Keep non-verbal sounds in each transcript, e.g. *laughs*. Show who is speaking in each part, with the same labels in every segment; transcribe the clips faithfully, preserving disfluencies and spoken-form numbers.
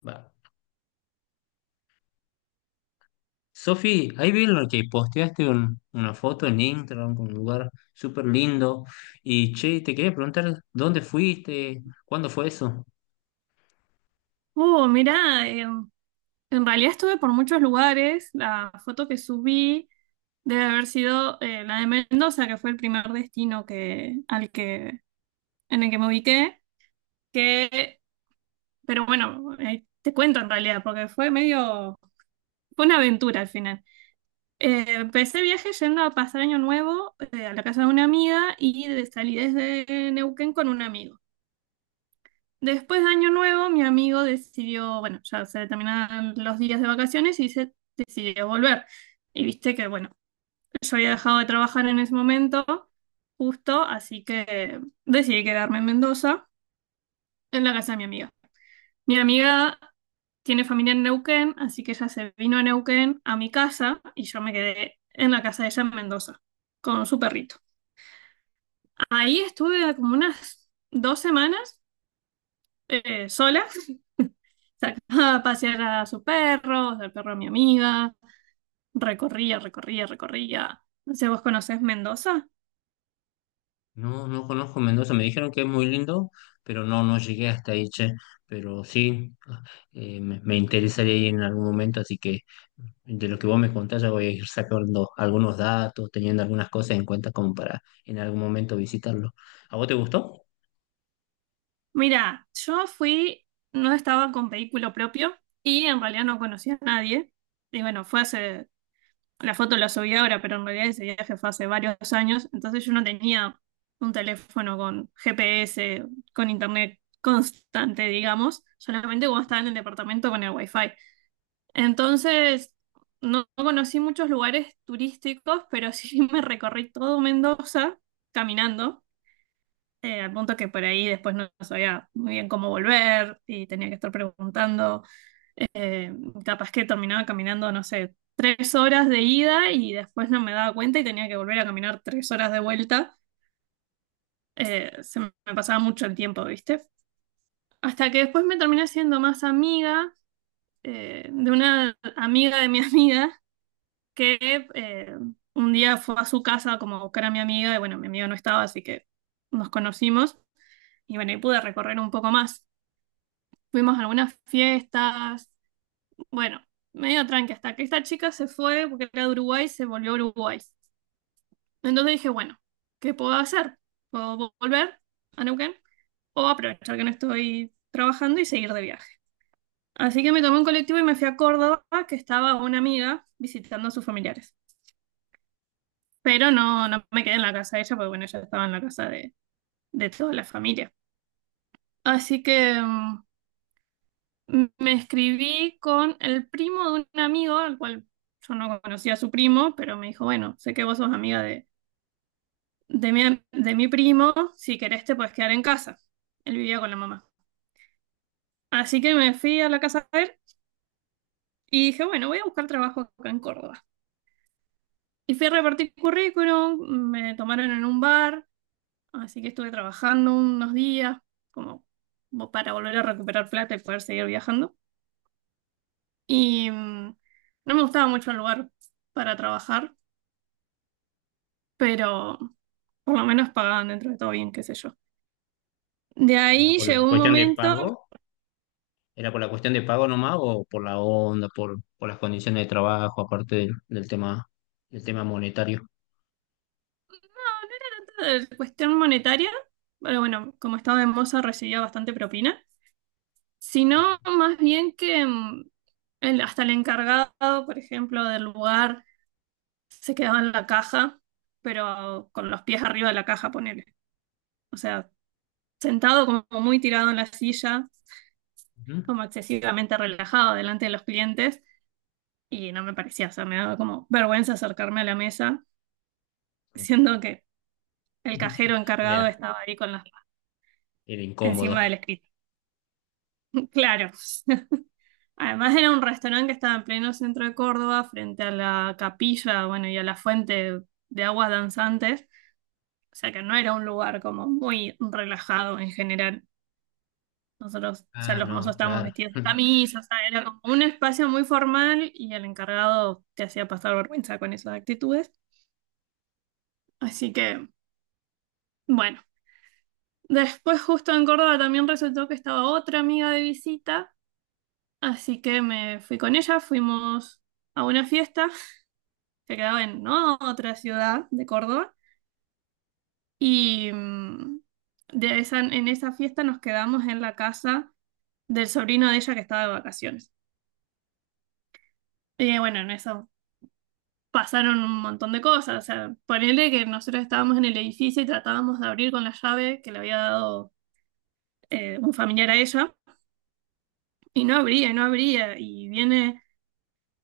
Speaker 1: Va. Sofi, ahí vi lo que posteaste un- una foto en Instagram con un lugar súper lindo. Y che, te quería preguntar dónde fuiste, cuándo fue eso.
Speaker 2: Oh mira, en realidad estuve por muchos lugares. La foto que subí debe haber sido eh, la de Mendoza, que fue el primer destino que, al que, en el que me ubiqué. Que, pero bueno, eh, te cuento en realidad, porque fue medio, fue una aventura al final. Eh, empecé el viaje yendo a pasar Año Nuevo, eh, a la casa de una amiga y de- salí desde Neuquén con un amigo. Después de Año Nuevo, mi amigo decidió, bueno, ya se terminaban los días de vacaciones y se decidió volver. Y viste que, bueno, yo había dejado de trabajar en ese momento, justo, así que decidí quedarme en Mendoza, en la casa de mi amiga. Mi amiga tiene familia en Neuquén, así que ella se vino a Neuquén a mi casa y yo me quedé en la casa de ella en Mendoza, con su perrito. Ahí estuve como unas dos semanas, eh, sola. *laughs* Sacaba a pasear a sus perros, al perro de mi amiga. Recorría, recorría, recorría. No sé, ¿vos conocés Mendoza?
Speaker 1: No, no conozco Mendoza, me dijeron que es muy lindo, pero no, no llegué hasta ahí, che. Pero sí, eh, me, me interesaría ir en algún momento, así que de lo que vos me contás ya voy a ir sacando algunos datos, teniendo algunas cosas en cuenta como para en algún momento visitarlo. ¿A vos te gustó?
Speaker 2: Mira, yo fui, no estaba con vehículo propio y en realidad no conocía a nadie. Y bueno, fue hace, la foto la subí ahora, pero en realidad ese viaje fue hace varios años. Entonces yo no tenía un teléfono con G P S, con internet constante, digamos. Solamente cuando estaba en el departamento con el wifi. Entonces, no, no conocí muchos lugares turísticos, pero *laughs* sí me recorrí todo Mendoza caminando, eh, al punto que por ahí después no sabía muy bien cómo volver y tenía que estar preguntando. Eh, Capaz que terminaba caminando, no sé, tres horas de ida y después no me daba cuenta y tenía que volver a caminar tres horas de vuelta. Eh, se me pasaba mucho el tiempo, ¿viste? Hasta que después me terminé siendo más amiga, eh, de una amiga de mi *laughs* amiga que, eh, un día fue a su casa como a buscar a mi amiga y bueno, mi amiga no estaba, así que nos conocimos y bueno, y pude recorrer un poco más. Fuimos a algunas fiestas, bueno, medio tranqui, hasta que esta chica se fue porque era de Uruguay, se volvió a Uruguay. Entonces dije, bueno, ¿qué puedo hacer? ¿Puedo volver a Neuquén o aprovechar que no estoy trabajando y seguir de viaje? Así que me tomé un colectivo y me fui a Córdoba, que estaba una amiga visitando a sus familiares. Pero no, no me quedé en la casa de ella, porque bueno, ella estaba en la casa de, de toda la familia. Así que, mm, me escribí con el primo de un amigo, al cual yo no conocía a su primo, pero me dijo, bueno, sé que vos sos amiga de, de mi, am- de mi primo, si querés te puedes quedar en casa. Él vivía con la mamá. Así que me fui a la casa de él y dije, bueno, voy a buscar trabajo acá en Córdoba. Y fui a repartir currículum, me tomaron en un bar. Así que estuve trabajando unos días como mo- para volver a recuperar plata y poder seguir viajando. Y, mm, no me gustaba mucho el lugar para trabajar, pero por lo menos pagaban dentro de todo bien, qué sé yo. De
Speaker 1: Eh,
Speaker 2: ahí
Speaker 1: Por
Speaker 2: llegó
Speaker 1: la
Speaker 2: un
Speaker 1: cuestión de
Speaker 2: momento, no, no
Speaker 1: pago. ¿Era por la cuestión de pago nomás o por la onda, por, por las condiciones de trabajo, aparte del, del tema, del tema monetario?
Speaker 2: era tanto de cuestión monetaria, pero bueno, como estaba en Moza recibía bastante propina, sino más bien que, mm, el- hasta el encargado, por ejemplo, del lugar se quedaba en la caja, pero con los pies arriba de la caja, ponele. O sea, sentado como muy tirado en la silla, como excesivamente relajado delante de los clientes, y no me parecía, o sea, me daba como vergüenza acercarme a la mesa,
Speaker 1: Ujú.
Speaker 2: siendo que el cajero
Speaker 1: *laughs*
Speaker 2: encargado
Speaker 1: Era,
Speaker 2: estaba ahí con las manos
Speaker 1: era incómodo.
Speaker 2: encima del escritorio. *laughs* Claro. Además era un restaurante que estaba en pleno centro de Córdoba, frente a la capilla, bueno, y a la fuente de aguas danzantes, o sea que no era un lugar como muy relajado en general. Nosotros, o sea,
Speaker 1: Ah,
Speaker 2: los mozos
Speaker 1: no,
Speaker 2: estábamos
Speaker 1: claro.
Speaker 2: vestidos de
Speaker 1: *laughs*
Speaker 2: camisa, o sea, era como un espacio muy formal y el encargado te hacía pasar vergüenza con esas actitudes. Así que, bueno, después justo en Córdoba también resultó que estaba otra amiga de visita, así que me fui con ella, fuimos a una fiesta que quedaba en, ¿no?, otra ciudad de Córdoba y, mm, de esa, en esa fiesta nos quedamos en la casa del sobrino de ella que estaba de vacaciones. Y bueno, en eso pasaron un montón de cosas. O sea, ponele que nosotros estábamos en el edificio y tratábamos de abrir con la llave que le había dado, eh, un familiar a ella, y no abría, y no abría. Y viene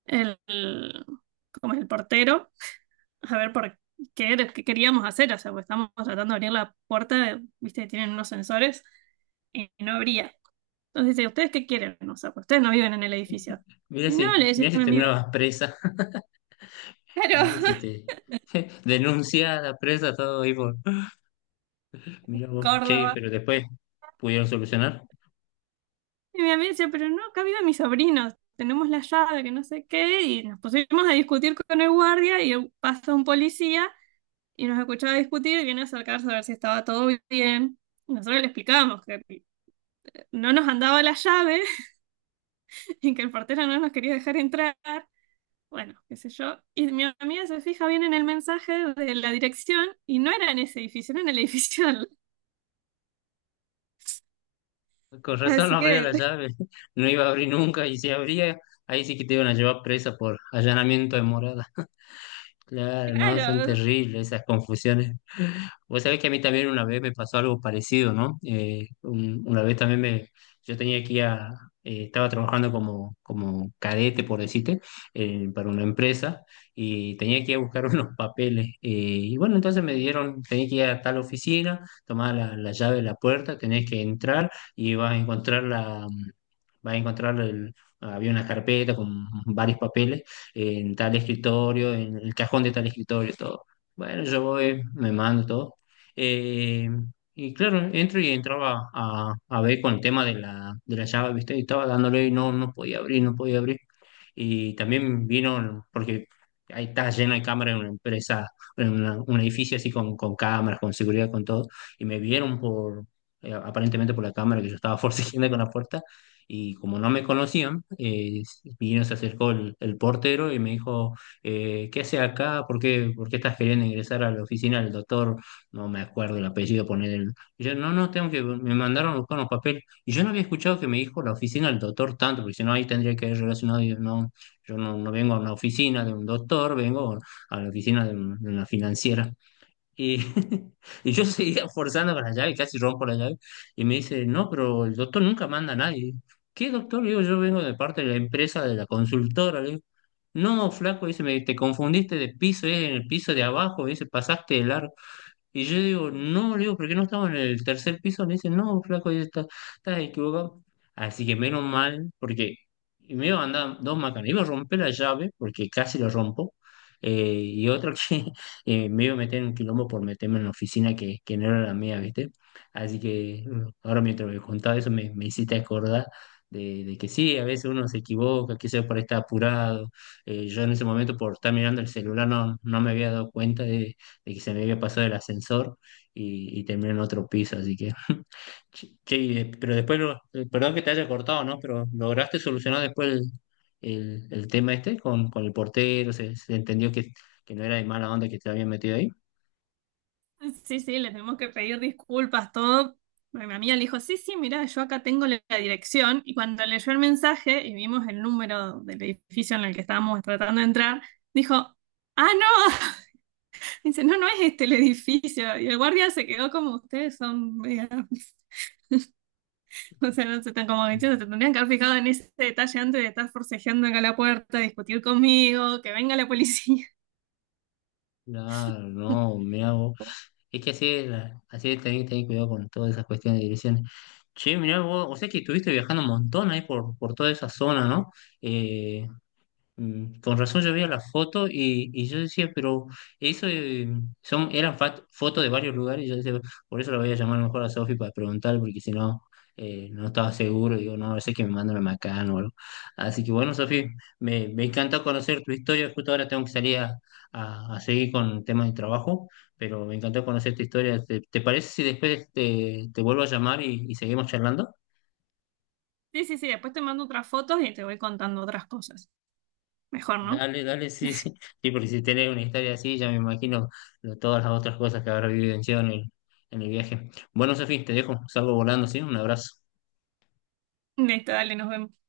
Speaker 2: el, el- como el portero a ver por qué, era- qué queríamos hacer. O sea, pues estamos tratando de abrir la puerta, viste, tienen unos sensores, y no abría. Entonces dice, ¿ustedes qué quieren? O sea, pues ustedes no viven en el edificio.
Speaker 1: Mira
Speaker 2: Y no, le
Speaker 1: si,
Speaker 2: dice
Speaker 1: mira si
Speaker 2: mi amigo,
Speaker 1: terminabas presa. *laughs*
Speaker 2: claro.
Speaker 1: Mira si te *laughs* denunciada, presa, todo ahí por.
Speaker 2: *laughs*
Speaker 1: Mira vos, che,
Speaker 2: Córdoba.
Speaker 1: pero después pudieron solucionar.
Speaker 2: Y mi amiga decía, pero no, acá viven mis sobrinos, tenemos la llave, que no sé qué, y nos pusimos a discutir con el guardia y pasa un policía y nos escuchaba discutir y viene a acercarse a ver si estaba todo bien. Y Nosotros le explicamos que no nos andaba la llave *laughs* y que el portero no nos quería dejar entrar. Bueno, qué sé yo. Y mi amiga se fija bien en el mensaje de la dirección y no era en ese edificio, no era en el edificio. al-
Speaker 1: Con razón no
Speaker 2: Así
Speaker 1: abría
Speaker 2: que,
Speaker 1: la llave, *laughs* no iba a abrir nunca, y si abría, ahí sí que te iban a llevar presa por allanamiento de morada. Claro,
Speaker 2: *laughs*
Speaker 1: no, son
Speaker 2: claro.
Speaker 1: terribles esas confusiones. Vos sabés que a mí también una vez me pasó algo parecido, ¿no? Eh, un- una vez también me, yo tenía que ir a, eh, estaba trabajando como, como cadete, por decirte, eh, para una empresa y tenía que ir a buscar *laughs* unos papeles. Eh, y bueno, entonces me dieron, tenía que ir a tal oficina, tomar la, la llave de la puerta, tenés que entrar y vas a encontrar la, vas a encontrar, el- había una carpeta con varios papeles en tal escritorio, en el cajón de tal escritorio, todo. Bueno, yo voy, me mando todo. Eh, y claro, entro y entraba a, a ver con el tema de la, de la llave, ¿viste? Y estaba dándole y no, no podía abrir, no podía abrir y también vino, porque ahí está lleno de cámaras en una empresa, en una- un edificio así con, con cámaras, con seguridad, con todo, y me vieron por, eh, aparentemente por la cámara que yo estaba *laughs* forcejeando con la puerta, y como no me conocían, eh, vino, se acercó el, el portero y me dijo, eh, ¿qué hace acá? ¿Por qué, por qué estás queriendo ingresar a la oficina del doctor? No me acuerdo el apellido, poner el... Y yo, no, no, tengo que, me mandaron a buscar unos papeles. Y yo no había escuchado que me dijo la oficina del doctor tanto, porque si no ahí tendría que haber relacionado, y yo no, yo no, no vengo a una oficina de un doctor, vengo a la oficina de, un- de una financiera. Y, *laughs* y yo seguía forzando con la llave, casi rompo la llave, y me dice, no, pero el doctor nunca manda a nadie. ¿Qué doctor? Le digo, yo vengo de parte de la empresa, de la consultora. Le digo, no, flaco, dice, me, te confundiste de piso, es en el piso de abajo, dice, pasaste el largo. Y yo digo, no, le digo, ¿por qué no estamos en el tercer piso? Me dice, no, flaco, ahí está, estás equivocado. Así que menos mal, porque y me iba a andar dos macanas. Iba a romper la llave, porque casi lo rompo. eh, y otra que *laughs* eh, me iba a meter en un quilombo por meterme en la oficina que, que no era la mía, ¿viste? Así que mm, ahora mientras me contaba eso me, me hiciste acordar de, de que sí, a veces uno se equivoca, quizás por estar apurado. Eh, yo en ese momento por estar mirando el celular no, no me había dado cuenta de y se me había pasado el ascensor y, y terminé en otro piso, así que, che, che, y de- pero después, lo- eh, perdón que te haya cortado, ¿no? Pero lograste solucionar después el, el- el tema este con, con el portero, se, se entendió que, que no era de mala onda que te habían metido ahí.
Speaker 2: Sí, sí, le tenemos que pedir disculpas, todo. Bueno, Mi amiga le dijo, sí, sí, mira, yo acá tengo la la dirección. Y cuando leyó el mensaje y vimos el número del edificio en el que estábamos tratando de entrar, dijo, ah, no, *laughs* dice, no, no es este el edificio. Y el guardia se quedó como, ustedes son, media- *laughs* o sea, no se tan como que, se tendrían que haber fijado en ese detalle antes de estar forcejeando acá a la puerta, discutir conmigo, que venga la policía.
Speaker 1: Claro, no,
Speaker 2: *laughs*
Speaker 1: me hago. Es que así es, la- así es, tenés que tener cuidado con todas esas cuestiones de direcciones. Che, mirá vos, o sea que estuviste viajando un montón ahí por, por toda esa zona, ¿no? Eh, Mm, Con razón yo veía la foto y, y yo decía, pero eso eh, son, eran fat- fotos de varios lugares y yo decía, por eso la voy a llamar mejor a Sofi para preguntar, porque si no, eh, no estaba seguro, digo, no, a ver si es que me mandan a Macán o algo. Así que bueno, Sofi, me, me encantó conocer tu historia, justo ahora tengo que salir a, a- a seguir con temas de trabajo, pero me encantó conocer tu historia. ¿Te, te parece si después te, te vuelvo a llamar y, y seguimos charlando?
Speaker 2: Sí, sí, sí, después te mando otras fotos y te voy contando otras cosas. Mejor, ¿no?
Speaker 1: Dale, dale, sí, sí. Sí, porque si tenés una historia así, ya me imagino lo- todas las otras cosas que habrá vivenciado en el, en el viaje. Bueno, Sofía, te dejo, salgo volando, ¿sí? Un abrazo.
Speaker 2: Listo, dale, nos vemos.